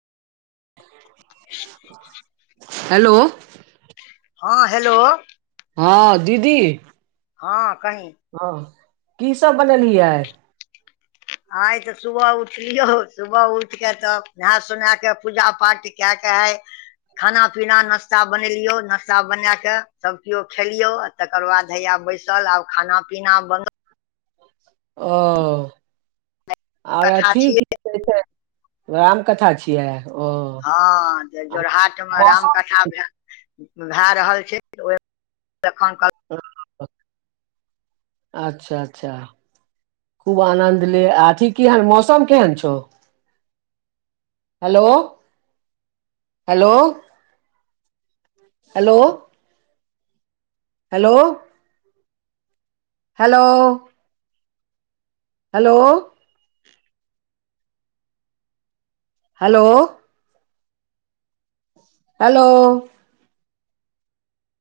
हलो हँ हेलो हँ दीदी हँ कहीँ हँ की सब बनेलिहि आइ आय तऽ सुबह उठलियौ सुबह उठि कऽ तब नहा सोना के पूजा पाठ कए के आय खाना पीना नस्ता बनेलियौ नस्ता बना क सभ किओ खेलियौ तकर बाद हैया बैसल आब खाना पीना बन्द ओ आर कथा अथिक छियै [inaudible] रामकथा छै क्या ओ हँ तऽ आ जोरहाट में मौसम रामकथा भेल भए रहल छै [inaudible] जखन ओ अच्छा अच्छा खूब आनन्द ले आ ठीक अथीहन मौसम केहन छौ hello hello hello hello hello hello hello hello